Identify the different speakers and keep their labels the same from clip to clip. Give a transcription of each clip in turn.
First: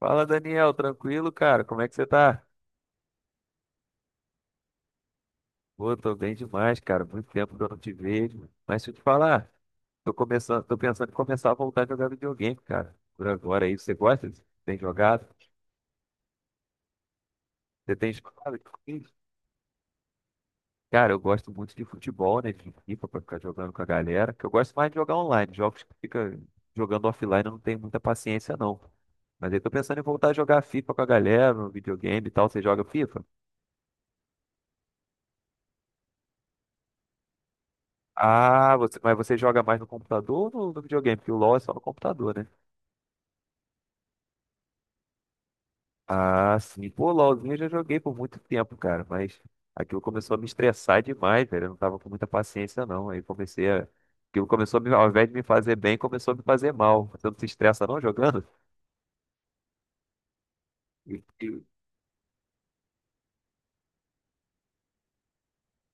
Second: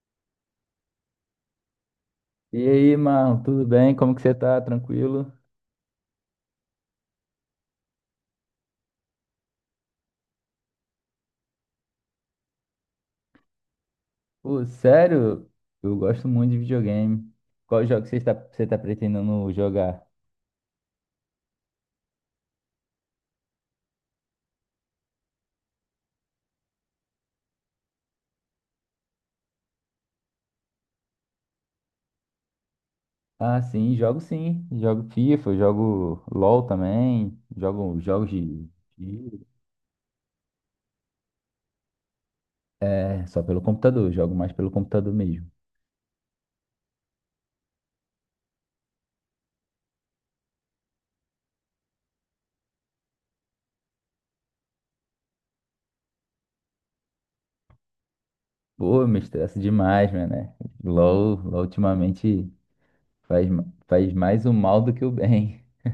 Speaker 1: Fala, Daniel, tranquilo, cara? Como é que você tá?
Speaker 2: E aí, mano, tudo bem? Como que você tá? Tranquilo?
Speaker 1: Pô, tô bem demais, cara. Muito tempo que eu não te vejo. Mas deixa eu te falar, tô pensando em começar a voltar a jogar videogame, cara. Por agora aí, você gosta?
Speaker 2: Pô,
Speaker 1: Tem jogado?
Speaker 2: sério? Eu gosto muito de videogame. Qual
Speaker 1: Você
Speaker 2: jogo
Speaker 1: tem jogado?
Speaker 2: você tá
Speaker 1: Sim.
Speaker 2: pretendendo jogar?
Speaker 1: Cara, eu gosto muito de futebol, né? De FIFA pra ficar jogando com a galera. Que eu gosto mais de jogar online. Jogos que fica jogando offline, eu não tenho muita paciência, não. Mas aí tô pensando em voltar a jogar FIFA com a galera no videogame e tal. Você joga FIFA?
Speaker 2: Ah, sim. Jogo FIFA, jogo LOL também. Jogo jogos
Speaker 1: Ah, você, mas você
Speaker 2: de-
Speaker 1: joga mais no computador ou no videogame? Porque o LoL é só no computador, né?
Speaker 2: É, só pelo computador. Jogo mais pelo computador mesmo.
Speaker 1: Ah, sim. Pô, LoLzinho eu já joguei por muito tempo, cara. Mas aquilo começou a me estressar demais, velho. Eu não tava com muita paciência, não. Aí comecei a. Aquilo começou a me, ao invés de me fazer bem, começou a me fazer mal. Você não se estressa, não, jogando?
Speaker 2: Pô, eu me estressa demais, mano, né?
Speaker 1: E-
Speaker 2: LOL,
Speaker 1: e
Speaker 2: LOL ultimamente faz mais o mal do que o bem.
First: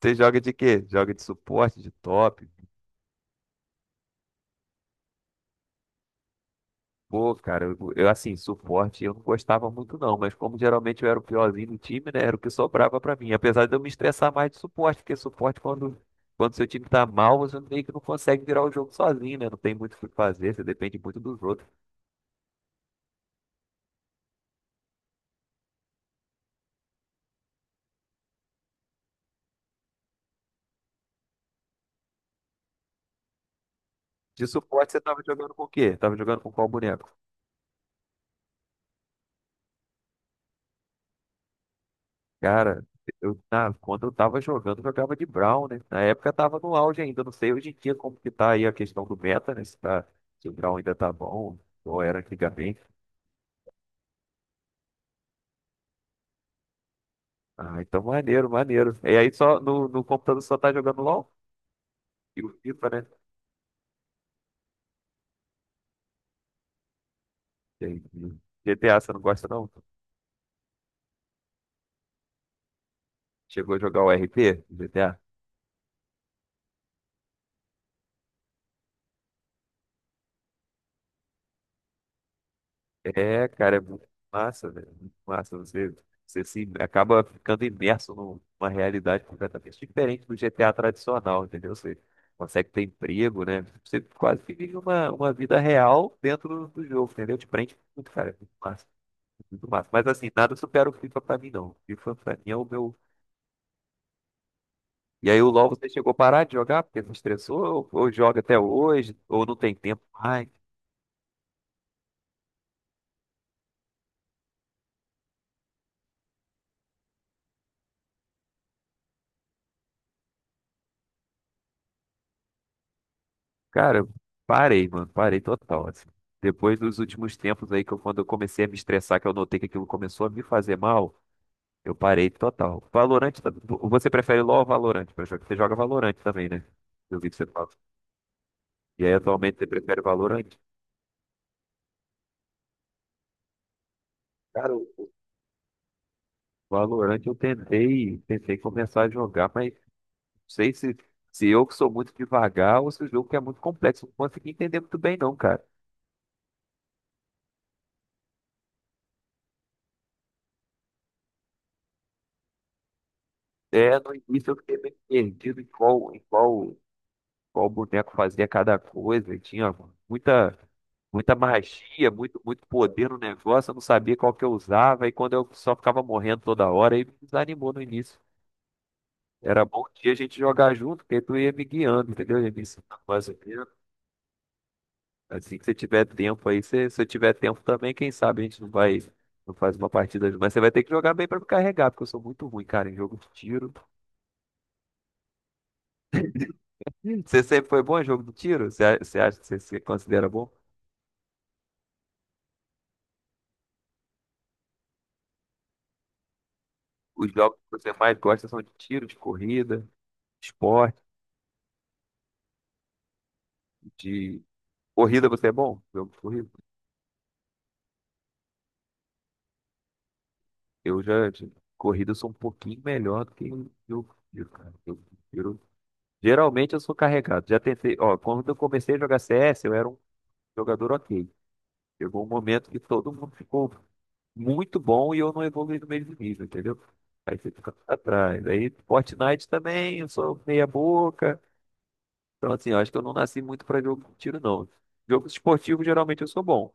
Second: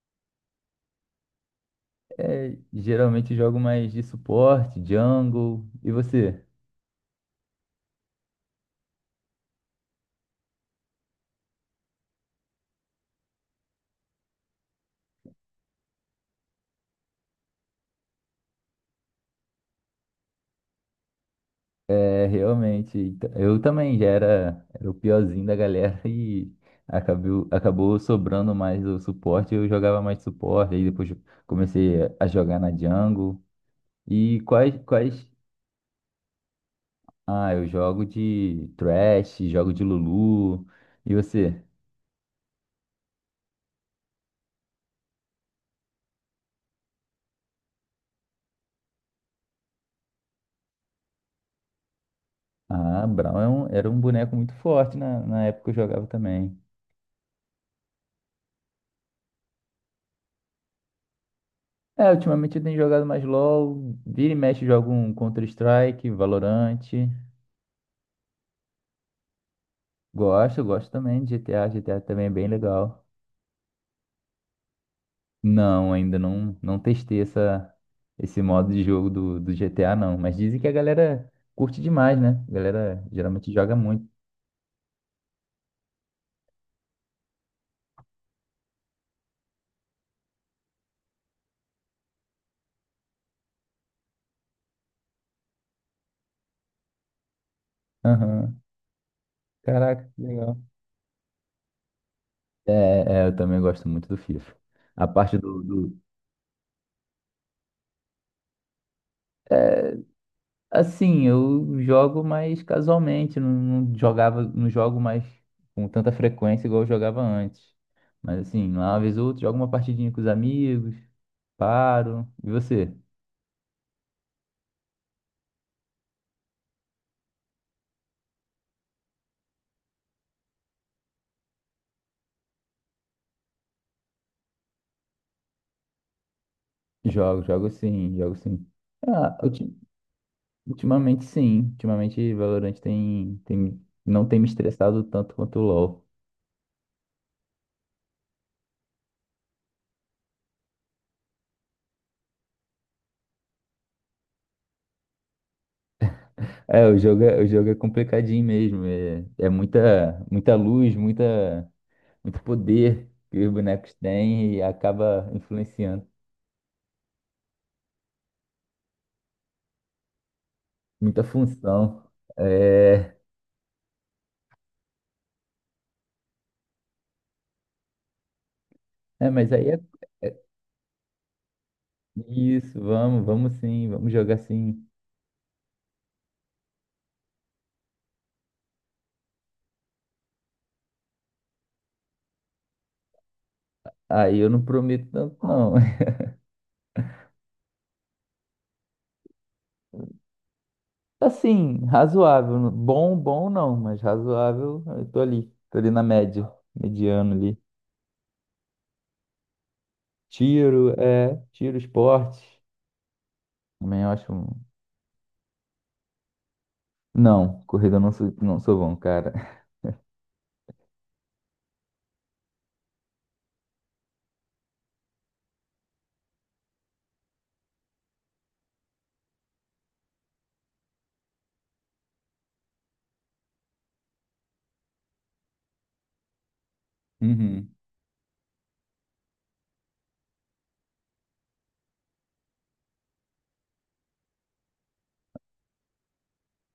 Speaker 1: Você joga de quê? Joga de suporte, de top?
Speaker 2: É, geralmente jogo mais de suporte, jungle. E você?
Speaker 1: Pô, cara, assim, suporte eu não gostava muito não, mas como geralmente eu era o piorzinho do time, né, era o que sobrava pra mim. Apesar de eu me estressar mais de suporte, porque quando seu time tá mal, você meio que não consegue virar o jogo sozinho, né? Não tem muito o que fazer, você depende muito dos outros.
Speaker 2: É, realmente. Então, eu também já era o piorzinho da galera e acabou sobrando mais o suporte. Eu jogava mais suporte, aí depois comecei a jogar na jungle. E
Speaker 1: De
Speaker 2: quais,
Speaker 1: suporte você tava
Speaker 2: quais?
Speaker 1: jogando com o quê? Tava jogando com qual boneco?
Speaker 2: Ah, eu jogo de Thresh, jogo de Lulu. E você?
Speaker 1: Cara, quando eu tava jogando, eu jogava de Brown, né? Na época tava no auge ainda, não sei hoje em dia como que tá aí a questão do meta, né? Se o Brown ainda tá bom, ou era antigamente.
Speaker 2: Ah, Brown era um boneco muito forte na época que eu jogava também.
Speaker 1: Ah, então maneiro, maneiro. E aí só no computador só tá jogando LOL
Speaker 2: É,
Speaker 1: e o
Speaker 2: ultimamente eu tenho
Speaker 1: FIFA,
Speaker 2: jogado
Speaker 1: né?
Speaker 2: mais LoL, vira e mexe eu jogo um Counter-Strike, Valorant.
Speaker 1: Entendi. GTA, você não gosta não?
Speaker 2: Gosto também de GTA. GTA também é bem legal.
Speaker 1: Chegou a jogar o RP do GTA?
Speaker 2: Não, ainda não, não testei essa, esse modo de jogo do GTA, não. Mas dizem que a galera curte demais, né? A galera
Speaker 1: É,
Speaker 2: geralmente joga
Speaker 1: cara, é muito
Speaker 2: muito.
Speaker 1: massa, velho. Muito massa. Você se acaba ficando imerso numa realidade completamente diferente do GTA tradicional, entendeu? Você consegue ter emprego, né? Você quase que vive uma vida real dentro do, do jogo, entendeu? Te prende muito, cara. Muito
Speaker 2: Aham.
Speaker 1: massa, muito massa. Mas
Speaker 2: Caraca, que
Speaker 1: assim, nada
Speaker 2: legal.
Speaker 1: supera o FIFA pra mim, não. O FIFA pra mim é o
Speaker 2: É,
Speaker 1: meu.
Speaker 2: é, eu também gosto muito do FIFA. A
Speaker 1: E
Speaker 2: parte
Speaker 1: aí o
Speaker 2: do,
Speaker 1: LoL você
Speaker 2: do-
Speaker 1: chegou a parar de jogar porque se estressou, ou joga até hoje, ou não tem
Speaker 2: é,
Speaker 1: tempo mais.
Speaker 2: assim, eu jogo mais casualmente, não, não jogava, não jogo mais com tanta frequência igual eu jogava antes. Mas assim, lá uma vez ou outra, jogo uma partidinha com os amigos, paro. E você?
Speaker 1: Cara, eu parei, mano, parei total, assim. Depois dos últimos tempos aí, que eu, quando eu comecei a me estressar, que eu notei que aquilo começou a me fazer mal, eu parei total. Você prefere LoL ou Valorant pra jogar? Você joga Valorant também, né? Eu vi que
Speaker 2: Jogo,
Speaker 1: você fala.
Speaker 2: jogo sim, jogo sim.
Speaker 1: E aí
Speaker 2: Ah,
Speaker 1: atualmente você prefere Valorant?
Speaker 2: ultimamente sim. Ultimamente Valorant não tem me
Speaker 1: Cara,
Speaker 2: estressado tanto quanto o LoL.
Speaker 1: o Valorant eu tentei, tentei começar a jogar, mas sei se, se eu que sou muito devagar ou se o jogo que é muito complexo. Não consegui entender muito bem, não, cara.
Speaker 2: É, o jogo é complicadinho mesmo. É, muita luz, muita, muito poder que os bonecos
Speaker 1: É, no início
Speaker 2: têm
Speaker 1: eu
Speaker 2: e
Speaker 1: fiquei meio
Speaker 2: acaba
Speaker 1: perdido
Speaker 2: influenciando.
Speaker 1: qual boneco fazia cada coisa. E tinha muita,
Speaker 2: Muita
Speaker 1: muita
Speaker 2: função.
Speaker 1: magia, muito, muito poder
Speaker 2: É,
Speaker 1: no negócio. Eu não sabia qual que eu usava. E quando eu só ficava morrendo toda hora, aí me desanimou no início.
Speaker 2: é, mas
Speaker 1: Era
Speaker 2: aí é,
Speaker 1: bom que a
Speaker 2: é
Speaker 1: gente jogar junto, porque tu ia me guiando, entendeu? Ia me
Speaker 2: isso,
Speaker 1: ensinando
Speaker 2: vamos,
Speaker 1: mais ou
Speaker 2: vamos
Speaker 1: menos.
Speaker 2: sim, vamos jogar sim.
Speaker 1: Assim que você tiver tempo aí, se eu tiver tempo também, quem sabe a gente não vai, não faz uma partida junto. Mas você vai ter que jogar bem pra me carregar, porque eu sou muito ruim, cara, em jogo de tiro.
Speaker 2: Aí eu não prometo tanto, não.
Speaker 1: Ih, você sempre foi bom em jogo de tiro? Você acha que você se considera bom?
Speaker 2: Assim, razoável. Bom, bom não, mas razoável. Eu tô ali na média,
Speaker 1: Os
Speaker 2: mediano ali.
Speaker 1: jogos que você mais gosta são de tiro, de corrida, de
Speaker 2: Tiro,
Speaker 1: esporte,
Speaker 2: é, tiro, esporte. Também eu acho.
Speaker 1: de... Corrida você é bom? Jogo de corrida?
Speaker 2: Não, corrida eu não sou bom, cara.
Speaker 1: De corrida eu sou um pouquinho melhor do que eu jogo de tiro, cara. Jogo de Geralmente eu sou carregado. Já tentei, ó, quando eu comecei a jogar CS, eu era um jogador ok. Chegou um momento que todo mundo ficou muito bom e eu não evoluí no mesmo nível, entendeu? Aí você fica
Speaker 2: Uhum.
Speaker 1: pra trás. Aí Fortnite também, eu sou meia boca. Então, assim, eu acho que eu não nasci muito pra jogo de tiro, não. Jogos esportivos, geralmente, eu sou bom.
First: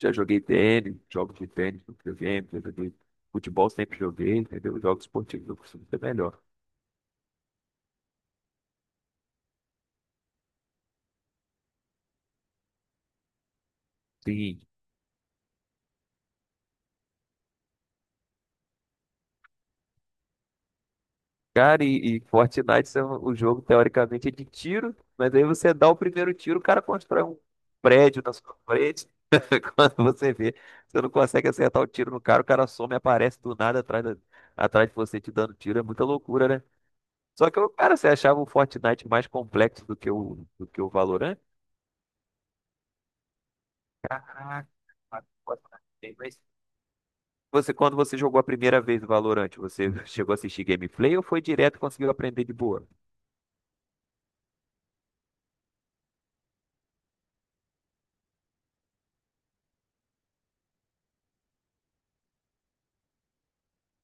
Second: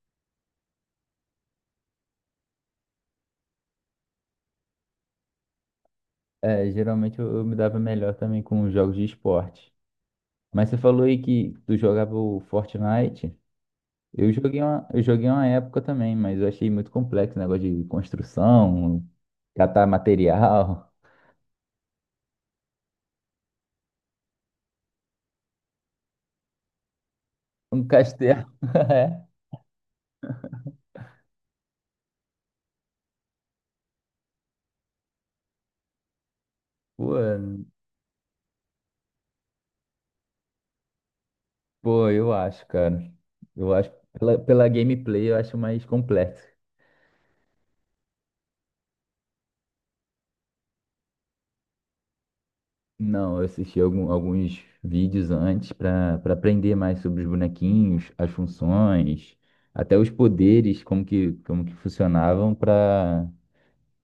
Speaker 1: Já joguei tênis, jogos de tênis no videogame, já joguei futebol, sempre joguei, entendeu? Jogos esportivos, eu costumo ser melhor.
Speaker 2: É, geralmente eu me dava melhor também com os jogos de esporte. Mas você falou aí que tu jogava o Fortnite. Eu
Speaker 1: Sim.
Speaker 2: joguei uma época também, mas eu achei muito complexo o negócio de construção, catar material,
Speaker 1: Cara, Fortnite o jogo, teoricamente, é de tiro, mas aí você dá o primeiro tiro, o cara constrói um
Speaker 2: um
Speaker 1: prédio na
Speaker 2: castelo.
Speaker 1: sua frente.
Speaker 2: É.
Speaker 1: Quando você vê, você não consegue acertar o tiro no cara, o cara some e aparece do nada atrás, atrás de você te dando tiro. É muita loucura, né?
Speaker 2: Pô,
Speaker 1: Só que, o cara, você achava o Fortnite mais complexo do que o Valorant?
Speaker 2: Pô, eu acho, cara. Eu acho, pela
Speaker 1: Caraca,
Speaker 2: gameplay, eu acho
Speaker 1: Fortnite
Speaker 2: mais
Speaker 1: tem, mas
Speaker 2: completo.
Speaker 1: quando você jogou a primeira vez o Valorant, você chegou a assistir gameplay ou foi direto e conseguiu aprender de boa?
Speaker 2: Não, eu assisti alguns vídeos antes pra para aprender mais sobre os bonequinhos, as funções, até os poderes, como que funcionavam pra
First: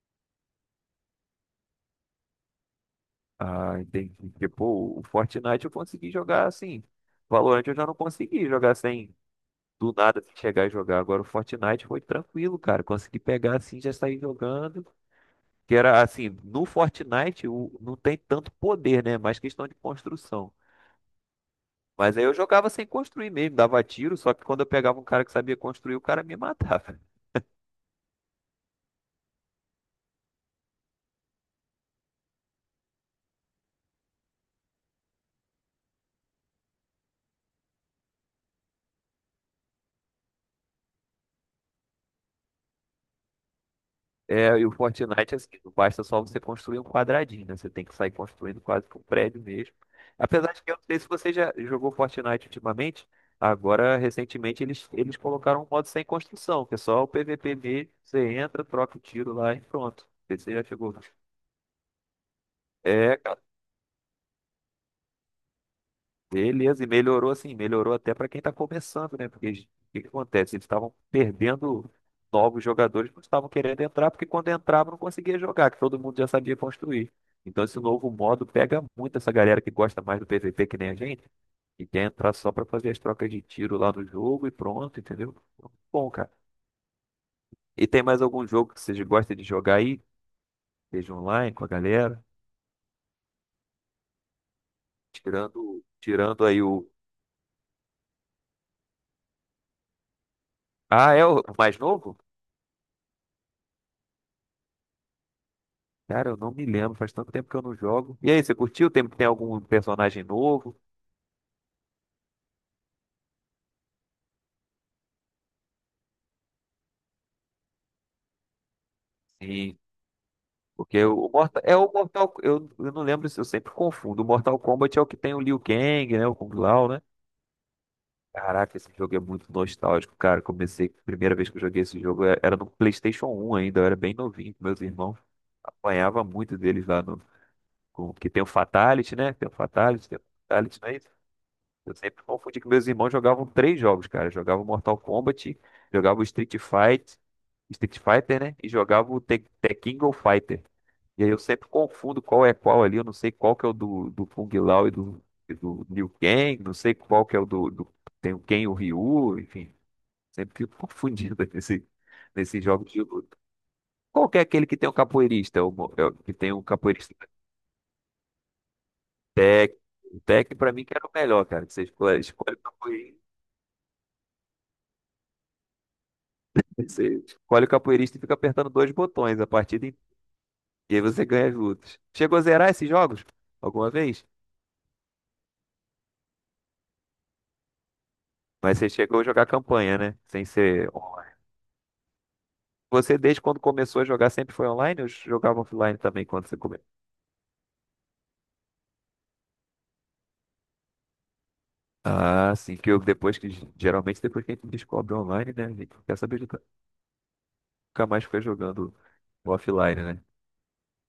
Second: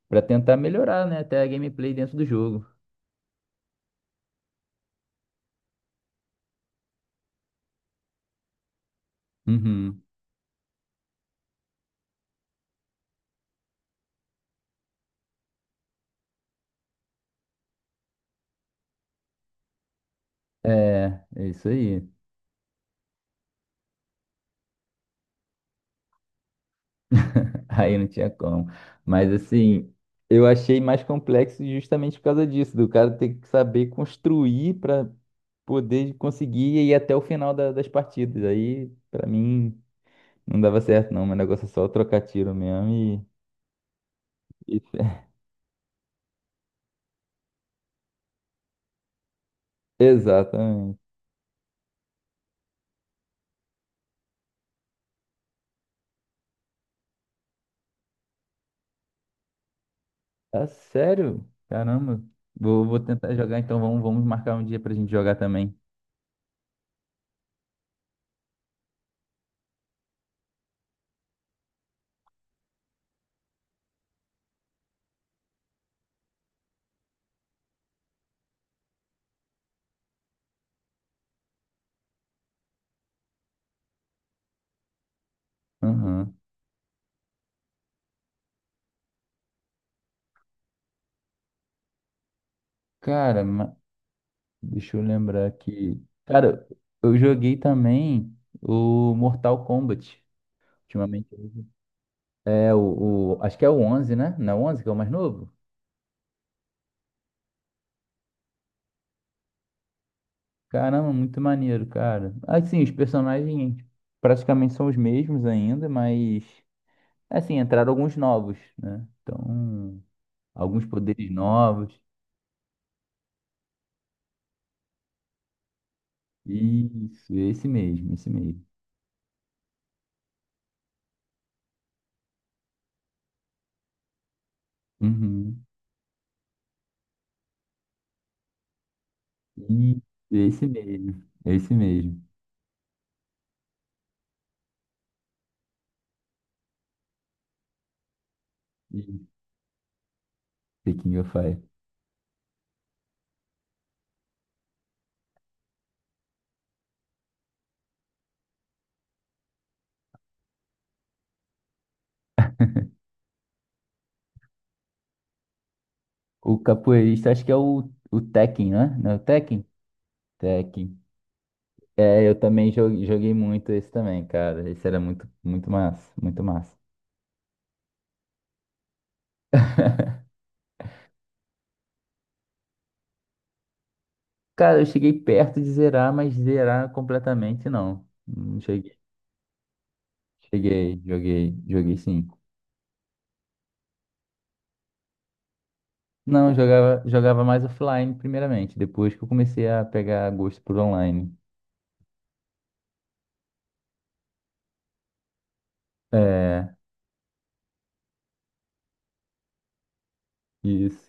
Speaker 2: para tentar melhorar, né, até a gameplay dentro do jogo.
Speaker 1: Ah, entendi. Tipo, o Fortnite eu consegui jogar assim. Valorant eu já não consegui jogar sem do
Speaker 2: Uhum.
Speaker 1: nada assim, chegar e jogar. Agora o Fortnite foi tranquilo, cara. Consegui pegar assim, já sair jogando. Que era assim, não tem tanto poder, né? Mais questão de construção.
Speaker 2: É, isso aí.
Speaker 1: Mas aí eu jogava sem construir mesmo, dava tiro, só que quando eu pegava um cara que sabia construir, o cara me matava.
Speaker 2: Aí não tinha como. Mas assim, eu achei mais complexo justamente por causa disso, do cara ter que saber construir para poder conseguir ir até o final das partidas. Aí, pra mim, não dava certo, não. Meu negócio é só trocar tiro mesmo
Speaker 1: É, e o
Speaker 2: e... e
Speaker 1: Fortnite, assim, não basta só você construir um quadradinho, né? Você tem que sair construindo quase que um prédio mesmo. Apesar de que eu não
Speaker 2: Exatamente.
Speaker 1: sei se você já jogou Fortnite ultimamente, agora, recentemente, eles colocaram um modo sem construção, que é só o PVP mesmo, você entra, troca o tiro lá e pronto. Você já
Speaker 2: Ah,
Speaker 1: chegou.
Speaker 2: sério? Caramba. Vou
Speaker 1: É,
Speaker 2: tentar jogar, então vamos marcar um dia pra gente jogar também.
Speaker 1: beleza, e melhorou assim, melhorou até para quem está começando, né? O que que acontece? Eles estavam perdendo novos jogadores, não estavam querendo entrar, porque quando entrava não conseguia jogar, que todo mundo já sabia construir. Então esse novo modo pega muito essa galera que gosta mais do PVP que nem a gente, e quer entrar só para fazer as trocas de tiro lá no jogo e pronto, entendeu? Bom, cara.
Speaker 2: Aham.
Speaker 1: E tem mais algum jogo que vocês gostam de jogar aí? Seja online com a galera?
Speaker 2: Cara, deixa eu lembrar aqui.
Speaker 1: Tirando aí
Speaker 2: Cara,
Speaker 1: o.
Speaker 2: eu joguei também o Mortal Kombat.
Speaker 1: Ah, é
Speaker 2: Ultimamente.
Speaker 1: o mais novo?
Speaker 2: Acho que é o onze, né? Não é o 11 que é o mais novo?
Speaker 1: Cara, eu não me lembro, faz tanto tempo que eu não jogo. E aí, você curtiu? Tem algum personagem novo?
Speaker 2: Caramba, muito maneiro, cara. Assim, os personagens praticamente são os mesmos ainda, mas assim, entraram alguns novos, né?
Speaker 1: Sim,
Speaker 2: Então, alguns
Speaker 1: porque
Speaker 2: poderes
Speaker 1: O
Speaker 2: novos.
Speaker 1: Mortal, eu não lembro se eu sempre confundo. O Mortal Kombat é o que tem o Liu Kang, né? O Kung Lao, né?
Speaker 2: Isso, esse mesmo, esse mesmo.
Speaker 1: Caraca, esse jogo é muito nostálgico, cara. Comecei, a primeira vez que eu joguei esse jogo era no PlayStation 1 ainda, eu era bem novinho com meus irmãos.
Speaker 2: Uhum.
Speaker 1: Apanhava muito deles lá no, com, que tem o Fatality, né?
Speaker 2: Isso,
Speaker 1: Tem o
Speaker 2: esse
Speaker 1: Fatality, não é isso?
Speaker 2: mesmo, esse
Speaker 1: Eu
Speaker 2: mesmo.
Speaker 1: sempre confundi que meus irmãos jogavam três jogos, cara. Jogavam Mortal Kombat, jogavam Street Fighter, né? E jogava
Speaker 2: Isso,
Speaker 1: o Tekken Go Fighter.
Speaker 2: The King
Speaker 1: E aí
Speaker 2: of
Speaker 1: eu
Speaker 2: Fire.
Speaker 1: sempre confundo qual é qual ali. Eu não sei qual que é o do Kung Lao e do Liu Kang. Não sei qual que é o Tem o Ken e o Ryu. Enfim, sempre fico confundido nesses jogos de luta. Qual que é aquele que tem um capoeirista? É O, mo- é o que tem
Speaker 2: O
Speaker 1: um capoeirista.
Speaker 2: capoeirista, acho que é o Tekken, né? Não é o Tekken?
Speaker 1: Tekken. O Tekken pra mim que
Speaker 2: Tekken.
Speaker 1: era o melhor, cara. Que você
Speaker 2: É, eu
Speaker 1: escolhe o
Speaker 2: também jo-
Speaker 1: capoeirista.
Speaker 2: joguei muito esse também, cara. Esse era muito, muito massa, muito massa.
Speaker 1: Você escolhe o capoeirista e fica apertando dois botões a partida inteira. E aí você ganha as lutas. Chegou a zerar esses jogos? Alguma vez?
Speaker 2: Cara, eu cheguei perto de zerar, mas zerar completamente não. Não
Speaker 1: Mas você
Speaker 2: cheguei.
Speaker 1: chegou a jogar campanha, né? Sem ser
Speaker 2: Cheguei,
Speaker 1: online.
Speaker 2: joguei, joguei sim.
Speaker 1: Você, desde quando começou a jogar, sempre foi online ou jogava offline também quando
Speaker 2: Não, eu
Speaker 1: você começou?
Speaker 2: jogava mais offline primeiramente, depois que eu comecei a pegar gosto por online.
Speaker 1: Ah, sim, que eu, depois que. Geralmente, depois que a gente descobre online, né? A gente não quer saber de
Speaker 2: É,
Speaker 1: nunca mais ficar jogando offline, né?
Speaker 2: isso.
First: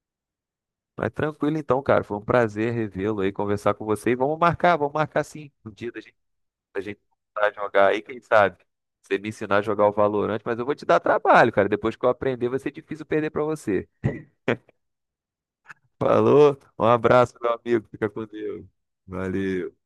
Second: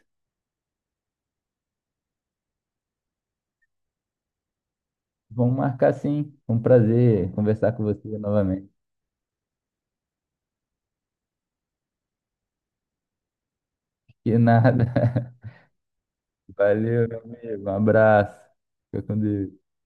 Speaker 1: Mas tranquilo então, cara. Foi um prazer revê-lo aí, conversar com você. E vamos marcar sim.
Speaker 2: Vamos
Speaker 1: Um
Speaker 2: marcar
Speaker 1: dia da gente
Speaker 2: sim. Foi um
Speaker 1: pra gente
Speaker 2: prazer
Speaker 1: voltar a
Speaker 2: conversar com
Speaker 1: jogar aí,
Speaker 2: você
Speaker 1: quem sabe?
Speaker 2: novamente.
Speaker 1: Você me ensinar a jogar o Valorant, mas eu vou te dar trabalho, cara. Depois que eu aprender, vai ser difícil perder pra você.
Speaker 2: Que nada.
Speaker 1: Falou, um
Speaker 2: Valeu, meu
Speaker 1: abraço, meu
Speaker 2: amigo. Um
Speaker 1: amigo. Fica com
Speaker 2: abraço.
Speaker 1: Deus.
Speaker 2: Fica com Deus.
Speaker 1: Valeu.